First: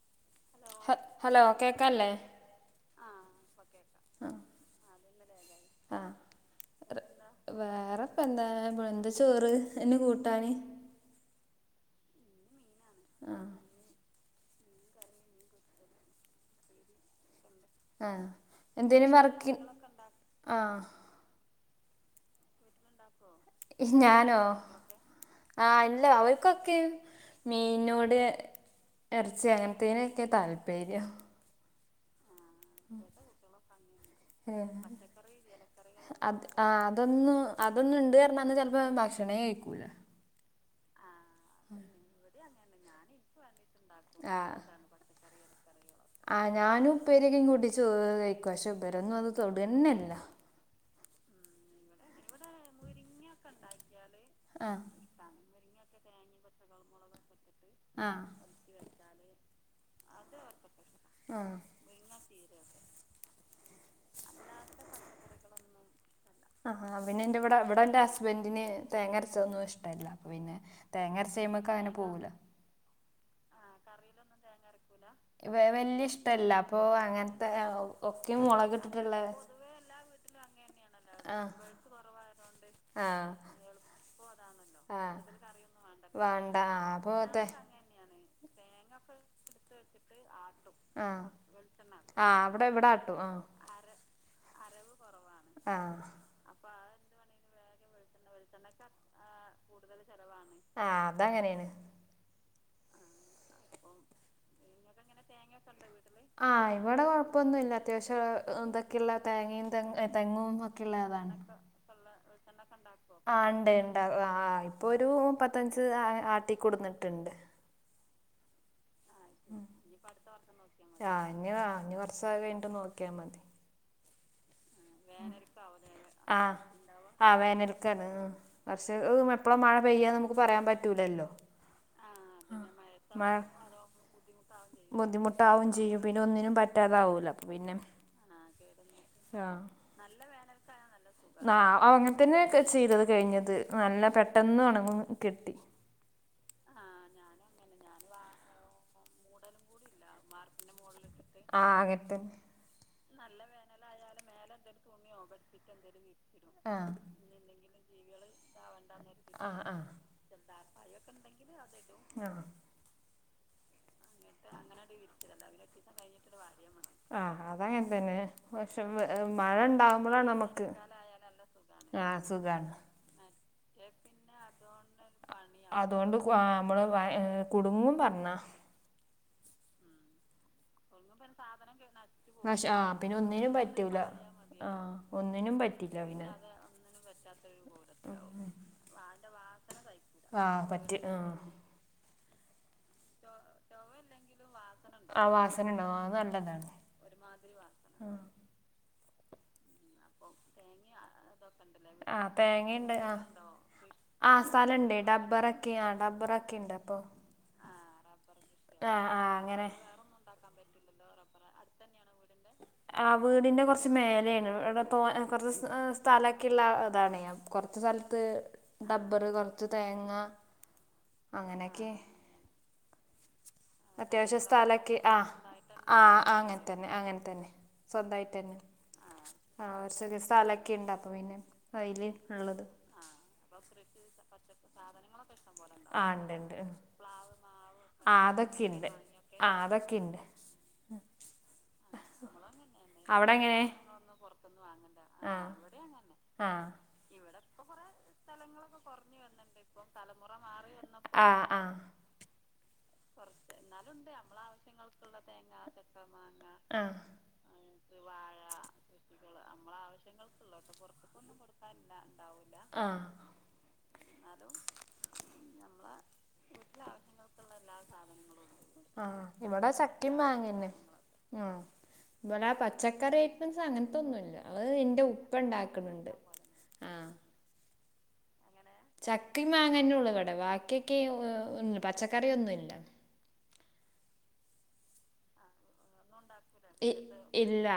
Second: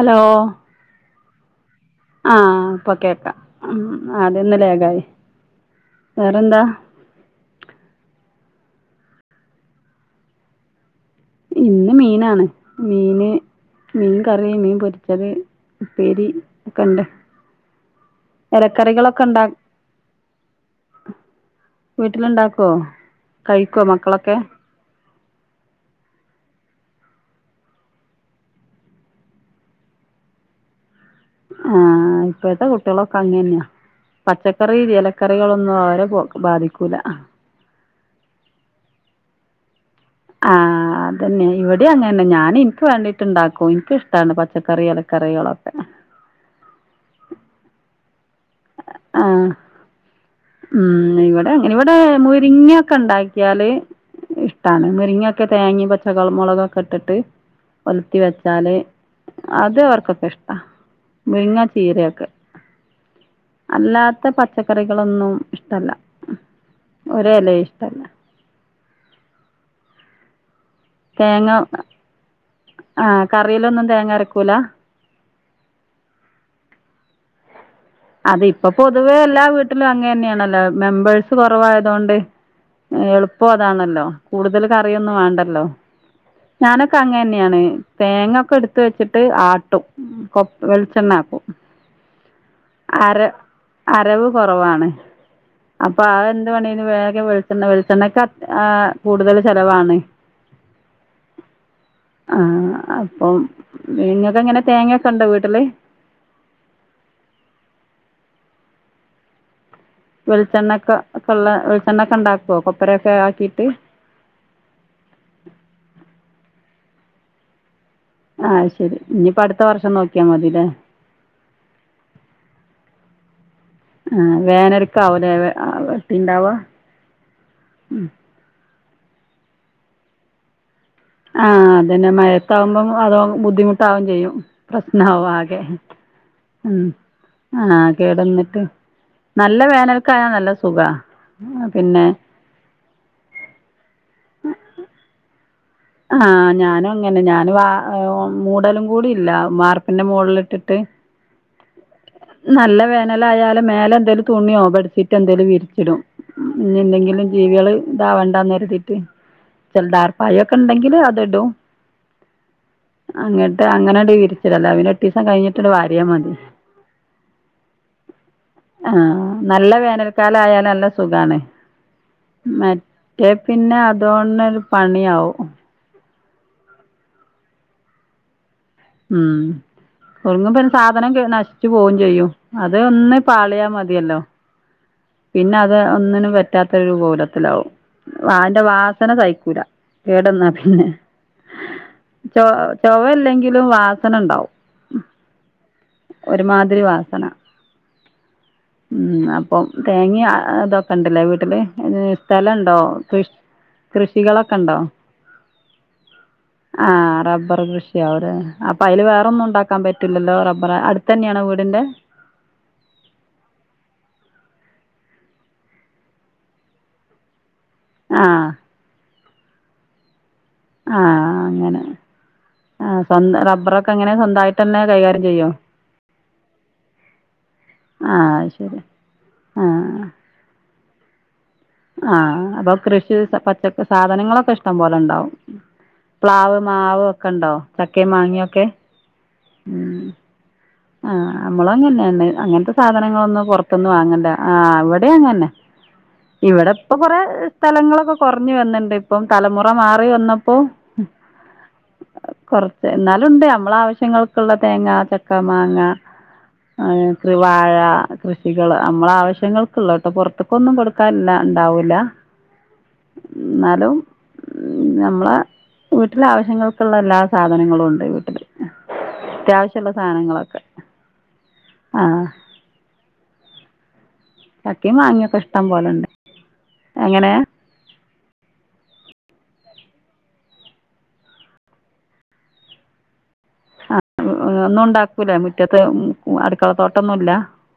Hello ഹ hello കേകാല്ലേ ഇപ്പൊ കേക്കാം മ്മ്. ആദിയൊന്ന് ലാഗായി ആ വേറെന്താ ആപ്പോ എന്താ ചോറ് ന് കൂട്ടാന് ഇന്ന് മീനാണ് മീന് മീൻ കറി മീൻ പൊരിച്ചത് ഉപ്പേരി ഒക്കെണ്ട്. ആഹ് എന്തേനും വർക്കി ആഹ് വീട്ടിലുണ്ടാക്കുവോ കഴിക്കോ മക്കളൊക്കെ ആഹ് അല്ല അവർക്കൊക്കെ മീനോട് ഇറച്ചി അങ്ങനത്തിനൊക്കെ താൽപര്യം. ആഹ് ഇപ്പോഴത്തെ കുട്ടികളൊക്കെ അങ്ങന്നെയാ. ഉം പച്ചക്കറി എലക്കറികളൊന്നും അവരെ അത് ആ ബാധിക്കൂല. അതൊന്നും അതൊന്നും ഇണ്ട് പറഞ്ഞാല് ചെലപ്പോ ഭക്ഷണേ കഴിക്കൂല അതന്നെ ഇവ്ടെ അങ്ങനന്നെ ഞാന് ഇനിക്ക് വാണ്ടിട്ട്ണ്ടാക്കും ഇനിക്കിഷ്ട്ടാണ് ആ പച്ചക്കറി എലക്കറികളൊ ആ ഞാനും ഉപ്പേരിയൊക്കെ ഇ കൂട്ടി ചോറ് കഴിക്കും പഷേ ഇവരൊന്നും ആ അത് തൊട്ന്നെല്ല ഉം ഇവിടെ അങ്ങനെ ഇവിടെ മുരിങ്ങക്കെ ഉണ്ടാക്കിയാല് ആ ഇഷ്ട്ടാണ് മുരിങ്ങ ക്കെ തേങ്ങേ പച്ചകളമുളകൊക്കെ ഇട്ടിട്ട് ആ ഒലത്തി വെച്ചാല് അത് അവർക്കൊക്കെ ഇഷ്ട്ടാ. മുരിങ്ങ ആ ചീരയൊക്കെ. അല്ലാത്ത പച്ചക്കറികളൊന്നും ഇഷ്ട്ടല്ല. ആഹ് പിന്നെ ഇന്റെ ഇവ്ടെ ഇവ്ടെന്റെ ഹസ്ബന്റിന് തേങ്ങ അരച്ചതൊന്നും ഇഷ്ട്ടാല്ല അപ്പ പിന്നെ തേങ്ങരച്ചയിമക്ക് അങ്ങനെ പോവൂല കറയിലൊന്നും തേങ്ങ അരക്കൂല വെ വെല്യ ഇഷ്ട്ടല്ല അപ്പൊ അങ്ങനത്തെ ഒക്കെ അത് ഇപ്പൊ മുളക് ഇട്ടിട്ടുള്ള പൊതുവേ എല്ലാ വീട്ടിലും അങ്ങന്നെയാണല്ലോ മെമ്പേഴ്സ് ആ കൊറവായതൊണ്ട് ആ എളുപ്പം അതാണല്ലോ കൂടുതൽ ആ കറിയൊന്നും വെണ്ടല്ലോ വേണ്ട ആ ഞാനൊക്കെ അപ്പോൾ തേ അങ്ങെന്നെയാണ് തേങ്ങ ക്കേ എടുത്ത് വെച്ചിട്ട് ആട്ടും. കൊ ആ വെളിച്ചണ്ണ ആക്കും. ആ അവിടെ ഇവിടെ അര ആട്ടും ആ അരവ് കൊറവാണ്. ആ അപ്പൊ അ എന്ത് വേണെ വേഗം വെളിച്ചണ്ണ വെളിച്ചണ്ണക്കെ കൂടുതല് ചെലവാണെ ആഹ് അത് അങ്ങനെയാണ് ആ അപ്പം നിങ്ങക്ക് എങ്ങനെ തേങ്ങ ആഹ് ഇവ്ടെ കൊഴപ്പൊന്നുല്ല അത്യാവശ്യ ഇതൊക്കെള്ള തേങ്ങേ വെളിച്ചണ്ണക്കെ കൊള്ള വെളിച്ചണ്ണ ഒക്കെ ഉണ്ടാക്കുവോ കൊപ്രൊക്കെ ആക്കിട്ട് ഇപ്പൊ ഒരു പത്തഞ്ച് ആട്ടിക്കോട്ന്നിട്ട്ണ്ട് ആ ശെ ആ ഇനിവ ഇനി നാൾ കഴിഞ്ഞിട്ട് നോക്കിയാ മതി ആ വേനൽക്കാവ് ലേ ആ വെട്ടിണ്ടാവ പറച്ച് അത എപ്പോഴ മഴ പെയ്യാന്ന് നമുക്ക് പറയാൻ പറ്റ് ആ അതന്നെ മയത്താവുമ്പോം അതോ മഴ ബുദ്ധിമുട്ടാവവേം ചെയ്യും. പ്രശ്ന ആവ ആകെ ബുദ്ധിമുട്ടാവും പിന്നെ ഒന്നിനും ഉം പറ്റാതാവൂല പിന്നെ ആഹ് കേടന്നിട്ട് നല്ല ആ വേനൽക്കായാ നല്ല സുഖ [unintelligible] അങ്ങനെ തന്നെ ചെയ്തത് കഴിഞ്ഞത് നല്ല പെട്ടന്ന് ഉണങ്ങും കിട്ടി. ആ ഞാനും അങ്ങനെ ഞാനും മൂടലും കൂടി ഇല്ല വാർപ്പിന്റെ മോളിൽ ഇട്ടിട്ട് അകത്ത് നൽ ആയാലലും മേലെ എന്തേലും തുണിയോ ബെഡ്ഷീറ്റ് എന്തേലും വിരിച്ചിടും ആ ഇനി എന്തെങ്കിലും ജീവികള് ഇതാവേണ്ടന്ന് കരുതിയിട്ട്. ആ ആ ചില ദാർപ്പായൊക്കെ ഉണ്ടെങ്കിൽ അ [unintelligible] ആ അങ്ങട്ട് അങ്ങനെ [unintelligible] എട്ടീസം കഴിഞ്ഞിട്ട് വാരിയ മതി [unintelligible] ആ അതങ്ങനെ തന്നെ പക്ഷെ ആ വെ- മഴ നല്ല ഉണ്ടാകുമ്പോഴാണ് വേനൽക്കാലം ആയാല് നമുക്ക് നല്ല സുഖാണ്. ആ സുഖാണ്. മറ്റേ പിന്നെ അതുകൊണ്ടൊരു പണിയാവും. അതുകൊണ്ട് ക്വാ നമ്മള് വ കുടുങ്ങും പറഞ്ഞാ ഇം [unintelligible] സാധനം കേ നശിച്ചു പോകേം ചെയ്യും. പക്ഷെ അത് ആ പിന്നെ ഒന്ന് ഒന്നിനും പാളിയാ പറ്റൂല മതിയല്ലോ. ആ ഒന്നിനും പിന്നത് പറ്റില്ല പിന്നെ ഒന്നിനും പറ്റാത്തൊരു കോലത്തിലാവും. വതിന്റെ വാസന സയ്ക്കൂല കേട് ആ വന്നാ പിന്നെ പറ്റി ആ ചൊ ചൊവയില്ലെങ്കിലും വാസന ഇണ്ടാവും. ആഹ് വാസന ഇണ്ടാവും ആഹ് [inaudible] ഇം അപ്പം തേങ്ങേം അഹ് ഇതൊക്കെ ഇണ്ടല്ലേ വീട്ടില് ഏഹ് സ്ഥലെണ്ടോ കൃ ആഹ് സ്ഥലിണ്ടേ ഡബ്ബറെക്കെയാ ആഹ് ഡബ്ബറെക്കിണ്ട് അപ്പൊ [unintelligible] അവര് അപ്പൊ ആ അതില് ആ വേറൊന്നും അങ്ങനെ ഇണ്ടാക്കാൻ പറ്റില്ലല്ലോ റബ്ബറാ അടുത്തന്നെയാണ് വീടിന്റെ ആഹ് വീടിന്റെ കുറച്ച് മേലയാണ് ഇവിടെ തോ കൊറച്ച് സ് സ്ഥലെ‌ക്കിള്ള ഇതാണേ കൊറച്ച് സ്ഥലത്ത് ആഹ് ഡബ്ബറ് കൊറച്ച് തേങ്ങ ആഹ് അങ്ങനെ അങ്ങനേക്കെ ആഹ് സ്വന്തം റ അത്യാവശ്യം സ്ഥല‌ക്കി ആഹ് ആഹ് അങ്ങനെ തന്നെ അങ്ങനെ തന്നെ. ആഹ് അത് സ്വന്തവായിട്ടന്നെ ശരി ആഹ് ഒരു ചെറിയ സ്ഥലക്കിണ്ട് അപ്പൊ പിന്നെ അതില് ആഹ് ഉള്ളത് അപ്പ കൃഷി പച്ചക്ക സാധനങ്ങളൊക്കെ ഇഷ്ടം പോലെ ഇണ്ടാവും. ആ ഇണ്ട് ഇണ്ട് പ്ലാവ്, മാവ് ഒക്കെ എണ്ടോ ചക്കേം മാങ്ങയൊ സിണ്ട് ആഹ് അതൊക്കെയിണ്ട് ആഹ് അമ്മളു അങ്ങനെന്നേ അങ്ങനത്തെ സാധനങ്ങളൊന്നും അങ്ങനെന്നെ എന്തെങ്കിലൊക്കെ പൊറത്ത്ന്ന് വാങ്ങണ്ട ആഹ് ഇവിടെ അങ്ങനെന്നേ ഇവടെ അങ്ങന്നെ ഇപ്പൊ കൊറേ സ്ഥലങ്ങളൊ ക്കെ കൊറ്ഞ്ഞ് വന്ന്ണ്ട് ഇപ്പം തലമുറ മാറി വന്നപ്പോ ഉം ആഹ് കൊറ ഏഹ് എന്നാലുണ്ട് നമ്മളാവശ്യങ്ങൾക്ക്ള്ള തേങ്ങ, ചക്ക, മാങ്ങ [unintelligible] വാഴ കൃഷികള് അമ്മളാവശ്യങ്ങൾക്ക്ള്ളേട്ടോ പൊറ്ത്ത്ക്കൊന്നും കൊടുക്കാന്ല്ലാ ഇണ്ടാവൂല്ല ആഹ് ന്നാലും ഉം നമ്മളെ വീട്ടിലെ ആവശ്യങ്ങൾക്ക്ള്ള എല്ലാ സാധനങ്ങളു ഉണ്ട് വീട്ടില് അത്യാവശ്യള്ളഹ് ക്കിമ്മാങ്ങന്നെ ആഹ് ആഹ് ഇവടാ പച്ചക്കറി ഐറ്റംസ് അങ്ങത്തൊന്നു ചക്കിം മാങ്ങിയൊക്കെ ഇഷ്ടം പോലെണ്ട് ആഹ് എങ്ങനെ ചക്കിം മാങ്ങന്നെ ഉള്ളു ഇവടെ ബാക്കിയൊക്ക്യേ [unintelligible] പച്ചക്കറിയൊന്നുല്ല ആഹ് ഒ ഒന്നും ഉണ്ടാക്കൂലെ മുറ്റത്ത് മു അടുക്കള ഇ തോട്ടൊന്നുല്ല ഇല്ല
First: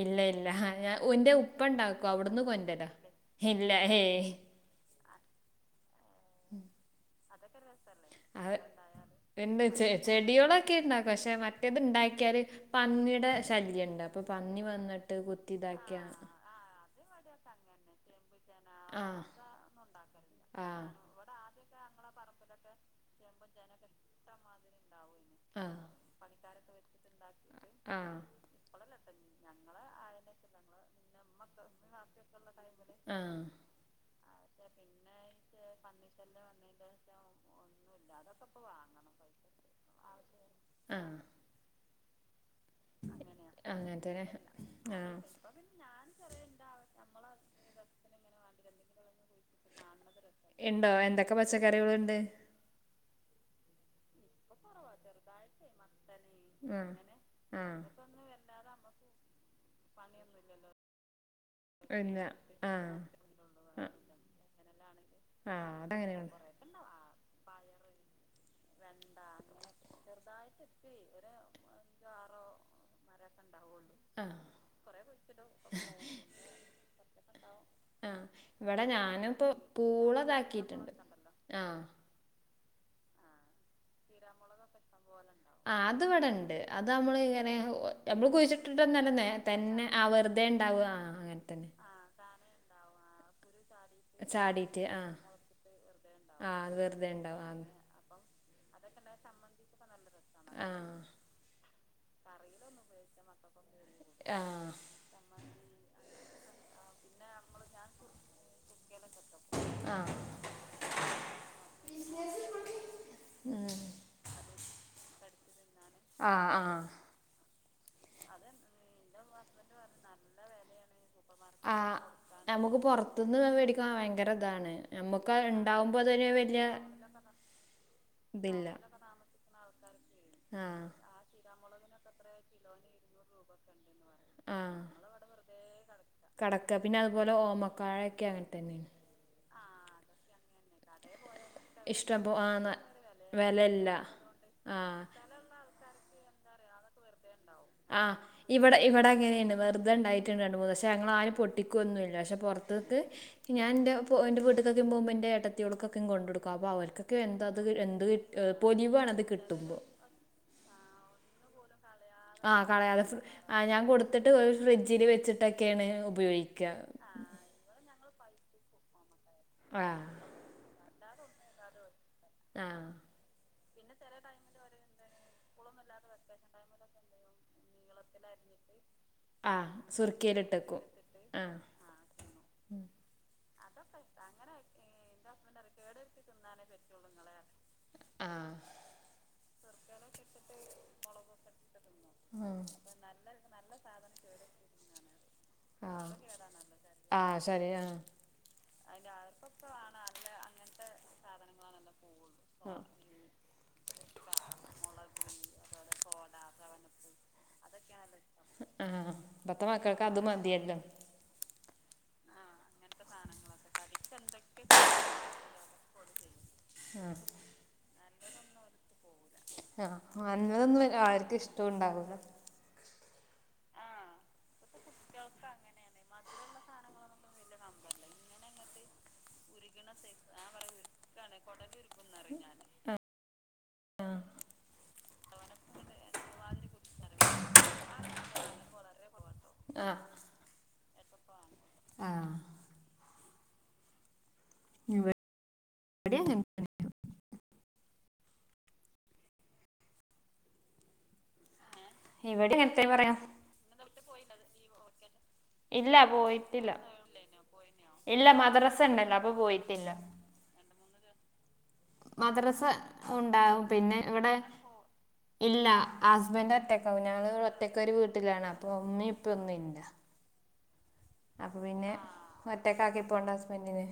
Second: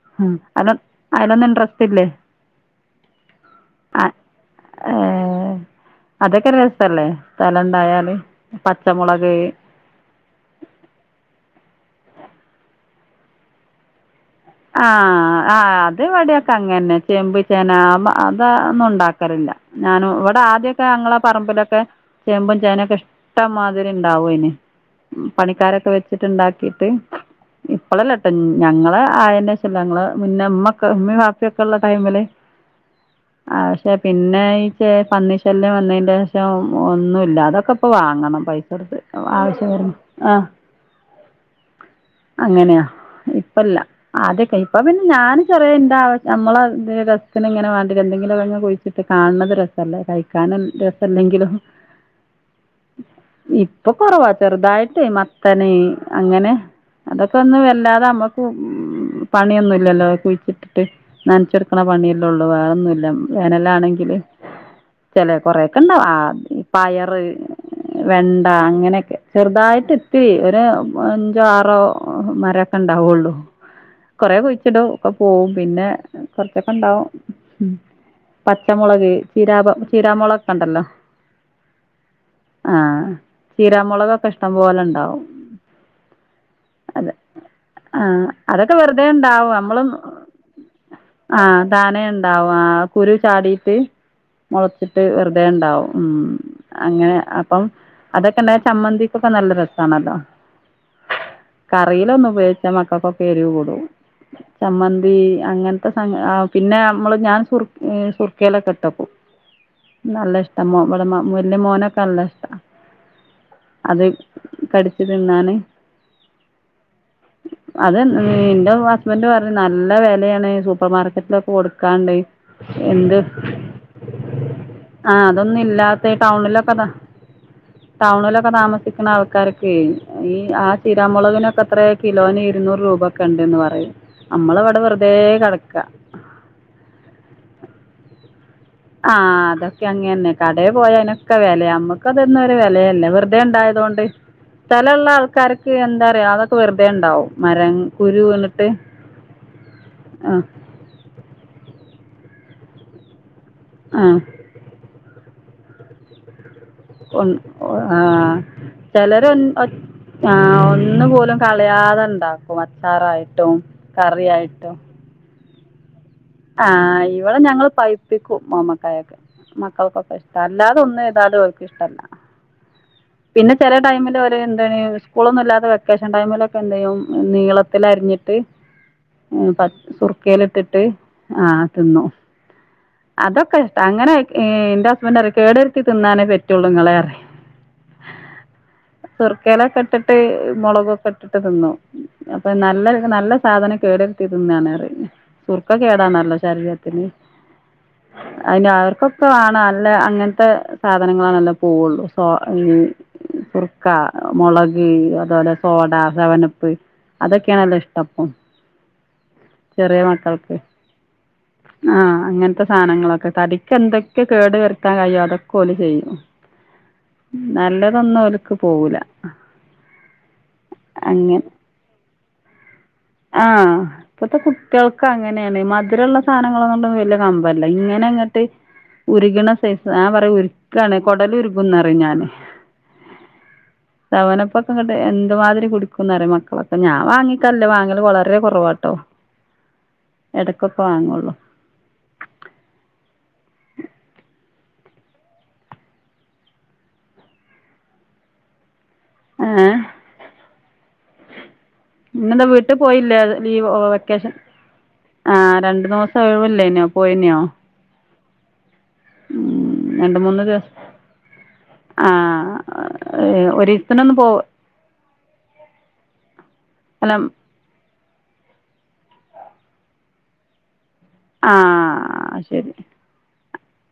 ഇല്ല ഇല്ലാ ഹാ ഞാ ഉന്റെ ഉപ്പ ഇൻട്രസ്റ്റ് ഇണ്ടാക്കു ഇല്ലേ അവുട്ന്ന് കൊന്റെര ഹില്ല ഹേ ഏഹ് അതൊക്കെര് രസല്ലേ സ്ഥലണ്ടായാല് പച്ചമുളക് ചെടികളൊക്കെണ്ടാക്കാ പക്ഷെ മറ്റെത് ഇണ്ടാക്കിയാല് പന്നിടെ ശല്യണ്ടാ ആഹ് ആഹ് അത് ഇവടെക്കെ അങ്ങന്നെ ചേമ്പ്, ചേന അമ്മാ അ പ്പഹ് ഒന്നും ആ ഇണ്ടാക്കലില്ല ഞാനും ഇവടെ ആ ആ ആദ്യൊക്കെ ഞങ്ങളെ പറമ്പിലെ ക്കെ ചേമ്പും ചേനൊക്കെ ഇഷ്ടമാതിരി ഇണ്ടാവോനി ഉം പണിക്കാരെക്കെ വെച്ചിട്ട്ണ്ടാ ക്കീട്ട് ആ ഇപ്പളല്ലട്ടൊ ഞങ്ങള് ആയേ ന്റെഷല്ലാ ഞങ്ങളെ മുന്നേ ഇമ്മക്കെ ഇമ്മിം പാപ്പിയൊക്കെള്ള ടൈമില് ആഹ് ആ പക്ഷെ പിന്നെ ഈ ചേ പന്നിശല്യം വന്നേന്റേഷം ഒന്നുല്ല അതൊക്ക പ്പം വാങ്ങണം പൈസൊട്ത്ത് ആവശ്യ വരും ആഹ് ആഹ് അങ്ങനെയാ ഇപ്പല്ല. അങ്ങനെ തന്നെ ആദ്യക്കെ ഇപ്പ ആ പിന്നെ ഞാന് ചെറിയ ഇന്റെ ആവ നമ്മള തെ രസത്തിന് ഇങ്ങന വാണ്ടിഎന്തെങ്കിലുങ്ങനെ കുഴി കാൺണത് രസല്ലേ. കഴിക്കാനും ഉണ്ടോ എന്തൊക്കെ രസല്ലെങ്കിലും പച്ചക്കറികളുണ്ട് ഇ ഇപ്പ കൊറവാ ചെറുതായിട്ട് മത്തന്, അങ്ങനെ ആഹ് അതൊക്കെ ഒന്നു ആഹ് വല്ലാതെ നമ്മക്ക് ഉം മ് പണിയൊന്നുല്ലല്ലോ കുഴിച്ചിട്ടിട്ട്. നനച്ചെടുക്കണ എന്ന പണിയല്ലേയുള്ളൂ, ആഹ് വേറെന്നുമല്ല അ വേനലാണെങ്കില്. ചില ആഹ് കൊറൊക്കെ ഇണ്ടാവ ആ അതങ്ങനെയാണ് പയറ് വെണ്ട, അങ്ങനെയൊക്കെ ചെറുതായിട്ട് ഒരു അഞ്ചോ ആറോ മരൊക്കെ ഉണ്ടാവുള്ളൂ. കൊറെ ആഹ് കുഴിച്ചിടും ഒക്കെ പോവും പിന്നെ കൊറച്ചൊക്കെ ഉണ്ടാവും. ആഹ് ഇവിടെ പച്ചമുളക് ഞാനിപ്പോ ചീരാ, ചീരാമുളക് ഒക്കെണ്ടല്ലോ? പൂളതാക്കിയിട്ടുണ്ട് ആഹ് ആഹ്, ചീരാമുളകൊക്കെ ഇഷ്ടം പോലെ ഉണ്ടാവും. ആ അത് ഇവിടെണ്ട് അത് അതെ നമ്മള് ഇങ്ങനെ മ്മ് ആഹ് നമ്മള് കുഴിച്ചിട്ട അതൊക്കെ വെറുതെ ഉണ്ടാവും നമ്മള ആ അങ്ങനെ തന്നെ താനെ ണ്ടാവും. ആ കുരു ചാടീട്ട് ചാടിയിട്ട് മുളച്ചിട്ട് ആഹ് വെറുതെ ഉണ്ടാവും. ആഹ് അത് ആ വെറുതെ അങ്ങനെ ഉണ്ടാവും അപ്പം അതൊക്കെണ്ടായ ചമ്മന്തിക്കൊക്കെ നല്ല രസാണല്ലോ. ആഹ് കറിയിലൊന്ന് ഉപയോഗിച്ച മക്കൾക്കൊ എരുവ് ചൂടും. ആഹ് ചമ്മന്തി അങ്ങനത്തെ സാ പിന്നെ നമ്മള് ഞാൻ സുർ സുർ മുക്കലൊക്കെ ഇട്ടക്കും ആഹ് നല്ല ആഹ് ഇഷ്ട്ട ഇവിടെ വലിയ മോനൊക്കെ നല്ല ഇഷ്ട. ഉം അത് കടിച് തിന്നാൻ. ആഹ ആഹ അത് നിന്റെ ഹസ്ബൻഡ് പറഞ്ഞു നല്ല വിലയാണ് സൂപ്പർ മാർക്കറ്റ് ആ് നമുക്ക് പുറത്തുന്ന് മേടിക്ക ഭയങ്കര ഇതാണ് ആ നമ്മുക്ക് അതൊന്നും ഉണ്ടാവുമ്പോ അത് ഇല്ലാത്ത ടൗണിലൊക്കെ ത! ടൗണിലൊക്കെ ഇതില്ല താമസിക്കുന്ന ആൾക്കാരൊക്കെ ഈ ആ ആഹ് ചീരാമുളകിനൊക്കെ നത്ര കിലോന് ഇരുന്നൂറ് രൂപ ഒക്കെ ഉണ്ടന്ന് പറയും. ആ നമ്മളിവിടെ വെറുതെ കിടക്ക കടക്ക പിന്നെ അതുപോലെ ഓമക്കാഴ ഒക്കെ അ ആഹ് അതൊക്കെ അങ്ങനന്നെ കട പോയ നെ വില നമ്മുക്ക ഇഷ്ടം പോ അതൊന്നും ആ ഒരു വിലയല്ല വെറുതെ വെലല്ല ഉണ്ടായതുകൊണ്ട് സ്ഥല ആഹ് ഉള്ള ആൾക്കാർക്ക് എന്താ അതൊക്കെ വെറുതെ ഉണ്ടാവും. മരം ആ് കുരു വീണിട്ട് ഇവിടെ ഇവിടെ അങ്ങനെയുണ്ട് വെറുതെ ആ ഉണ്ടായിട്ടുണ്ട് രണ്ട് മൂന്ന് പക്ഷെ ഞങ്ങ ആരും പൊട്ടിക്കൊന്നുല്ല. പക്ഷെ പുറത്ക്ക് ഞാ എൻ്റെ ആ എ് വീട്ടക്കൊക്കെ പോകുമ്പ എന്റെ ഏടത്തേൾകൊക്കൊ കൊണ്ട് കൊടുക്കും. അപ്പോ അവർക്കൊക്കെ ഒന്ന് എന്താ അത് ഒ ആ എന്ത് കിട്ട ചിലര പൊലിവാണത് കിട്ടുമ്പോ ആ ഒന്ന് പോലും കളയാത ആഹ കളയാതെ ആ ഞാൻ കൊടുത്തിട്ട് ഒരു ഫ്രിഡ്ജില് വെച്ചിട്ടൊക്കെയാണ് ഉപയോഗിക്കുക ആഹ് ഇവടെ ഞങ്ങൾ പൈപ്പിക്കും ഓമക്കായൊക്കെ ആഹ് മക്കൾക്കൊക്കെ ഇഷ്ട അല്ലാതെ ഒന്നും അത ല്ലാതെ ഓൽക് ഇഷ്ടല്ല ആഹ പിന്നെ ചില ടൈമിൽ ഓൽ എന്താണ് സ്കൂളൊന്നും ഇല്ലാത്ത വെക്കേഷൻ ടൈമിലൊക്കെ എന്ത യ്യും നീളത്തിൽ അരിഞ്ഞിട്ട് മ് പ ആഹ് സുർക്കൽ ഇട്ടിട്ട് സുർക്കയിലിട്ടക്കും ആഹ് ആഹ തിന്നും അതൊക്കെ ഇഷ്ട അങ്ങനെ എന്റെ ഹസ്ബൻഡ് അറിയ കേടരുത്തി തിന്നാനേ പറ്റുള്ളു നിങ്ങളെ അറിയ [inaudible] ആഹ് സുർക്കേലൊക്കട്ടിട്ട് മൊളകൊക്കട്ടിട്ട് ത് ന്നും. അപ്പം ആഹ് ന്നല്ല ത് ന് നല്ല സാധനം കേടര്ത്തി തിന്നാണ് അറിം സുർ ആഹ് കേടാണല്ലോ ശരീരത്തിന്. ആഹ് ശരി ആഹ് അയ്ന് അവർക്കൊക്കെ മാണം അല്ല അങ്ങൻത്ത സാധനങ്ങളാണല്ലൊ പോഉള്ളു സോ മ് ആഹ് [inaudible] സുർക്ക, മൊളക് അതോലെ സോഡ, സവനപ്പ് അതൊക്കേണല്ലോ ഇഷ്ട പ്പം ഇപ്പത്ത മക്കൾക്ക് അതു മതി എല്ലോ ആ അങ്ങൻത്ത സാനങ്ങളൊക്കെ തടിക്ക് എന്തൊക്കെ കേട് വരുത്താം കഴിയോ അതൊക്കെ ഓല് ചെയ്യും. ആഹ് ന്നല്ലതൊന്നും ഓൽക്ക് പോഊല. അ ന്നല്ലതൊന്നും ആര്ക്കും ഇഷ്ടും ണ്ടാഊല. ആ പ്പത്ത കുട്ടിഅൾക്ക് അങ്ങനെണ് മധ് രള്ള. സാനങ്ങളോണ്ടൊന്നും വല്ല്യ കമ്പല്ല ഇങ്ങനെ ങ്ങട്ട് ഉരുക്ണ സൈസ് ആ പറിം ഉര് കാണ് കൊടലുരുകും ന്ന് അറിം ഞാന് സവനപ്പൊക്കെ ങ്ങട്ട് എ ന്തുമാതിരി കുടിക്കും ന്ന് അറിയോ മക്കളൊക്കെ ഞാ വാങ്ങിക്കാറില്ല വാങ് വളരെ കൊറവാട്ടോ എടക്കൊക്കെ വാങ്ങുഒള്ളു ആ ബടിം അങ്ങനെ തന്നെ ഏഹ് ഇന്നെന്താ ഇവിടെ വീട്ട് അങ്ങനത്തെ പോയില്ലേ പറയാ അത് ലീവോ വെക്കേഷൻ ആ രണ്ട് ഇല്ല ദൊവസം പോയിട്ടില്ല ഒഴിവല്ലേനിയോ പോയിനിയോ ഇല്ല മദ്റസ് മ് രണ്ട് മൂന്ന് ദിവസ് മദ്റസ ഉണ്ടാവും ഒരു പിന്നെ ദിവസത്തിനൊന്നും പോ വിടെ ഇല്ല ഹസ്ബൻ്റ് ഒറ്റക്കാവും അല്ല ഞങ്ങള് ഒറ്റക്ക് ഒര് വ് ട്ടിലാണ് അപ്പൊ ഉമ്മിം ഇപ്പിം ഒന്നു ഇല്ല അപ്പം പിന്നെ ആഹ് ശരി ഒറ്റക്കാക്കി പോണ്ട ഹസ്ബൻ്റിനെ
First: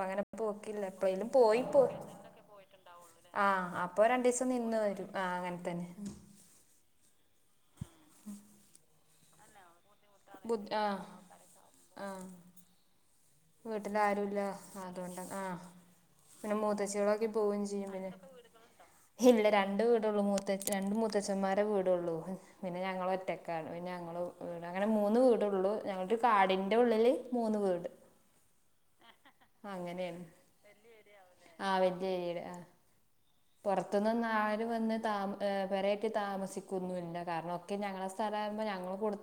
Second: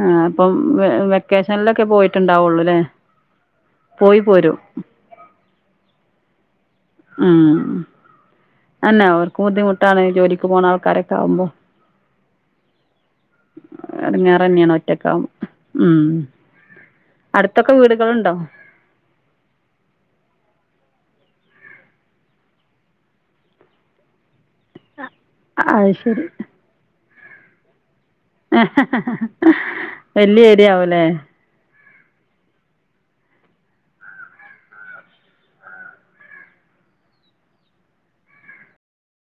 ആ അപ്പം വെ പോയി പോ വെക്കേഷൻലൊക്കെ പോയിട്ട്ണ്ടാവൊള്ളു ലേ ആ അപ്പൊ രണ്ടീസം നിന്ന് ഓരും ആ അങ്ങൻ തന്നെ ആ [unintelligible] അന്നെ അവർക്കും ബുദ്ധിമുട്ടാണ് ജോലിക്ക് പോണ ബുദ്ധ ആ ആൾക്കാരൊക്ക ആഉമ്പോ വീട്ടില് ആരും ല്ല അതോണ്ട ആ ഉം പിന്നെ മൂത്തച്ചിളൊക്കെ പോവും അടുത്തൊക്കെ ചെയ്യും പിന്നെ വീടുകളുണ്ടോ ഇല്ല രണ്ട് വീടൊള്ളൂ മൂത്തച് രണ്ട് മൂ ത്തച്ഛന്മാരെ വീടൊള്ളൂ പിന്നെ ഞങ്ങള് ഒറ്റക്കാണ് പിന്നെ ഞങ്ങളും വീട് അങ്ങനെ മൂന്ന് വീടൊള്ളൂ അത് ഞങ്ങട് ശരി കാടിന്റ ഉള്ളില് മൂന്ന് വീട് വെല്ല്യ ഏരിയ ആവുലേ ന്നേര് ആ പോർത്ത്ന്നൊന്നും ആരും വെന്ന് താമ് പെരഏറ്റി താമസിക്കുന്നു ഇല്ല കാരണം ഒക്കെ ഞങ്ങളെ സ്ഥല- യിര്ന്നു ഞങ്ങള് കൊട്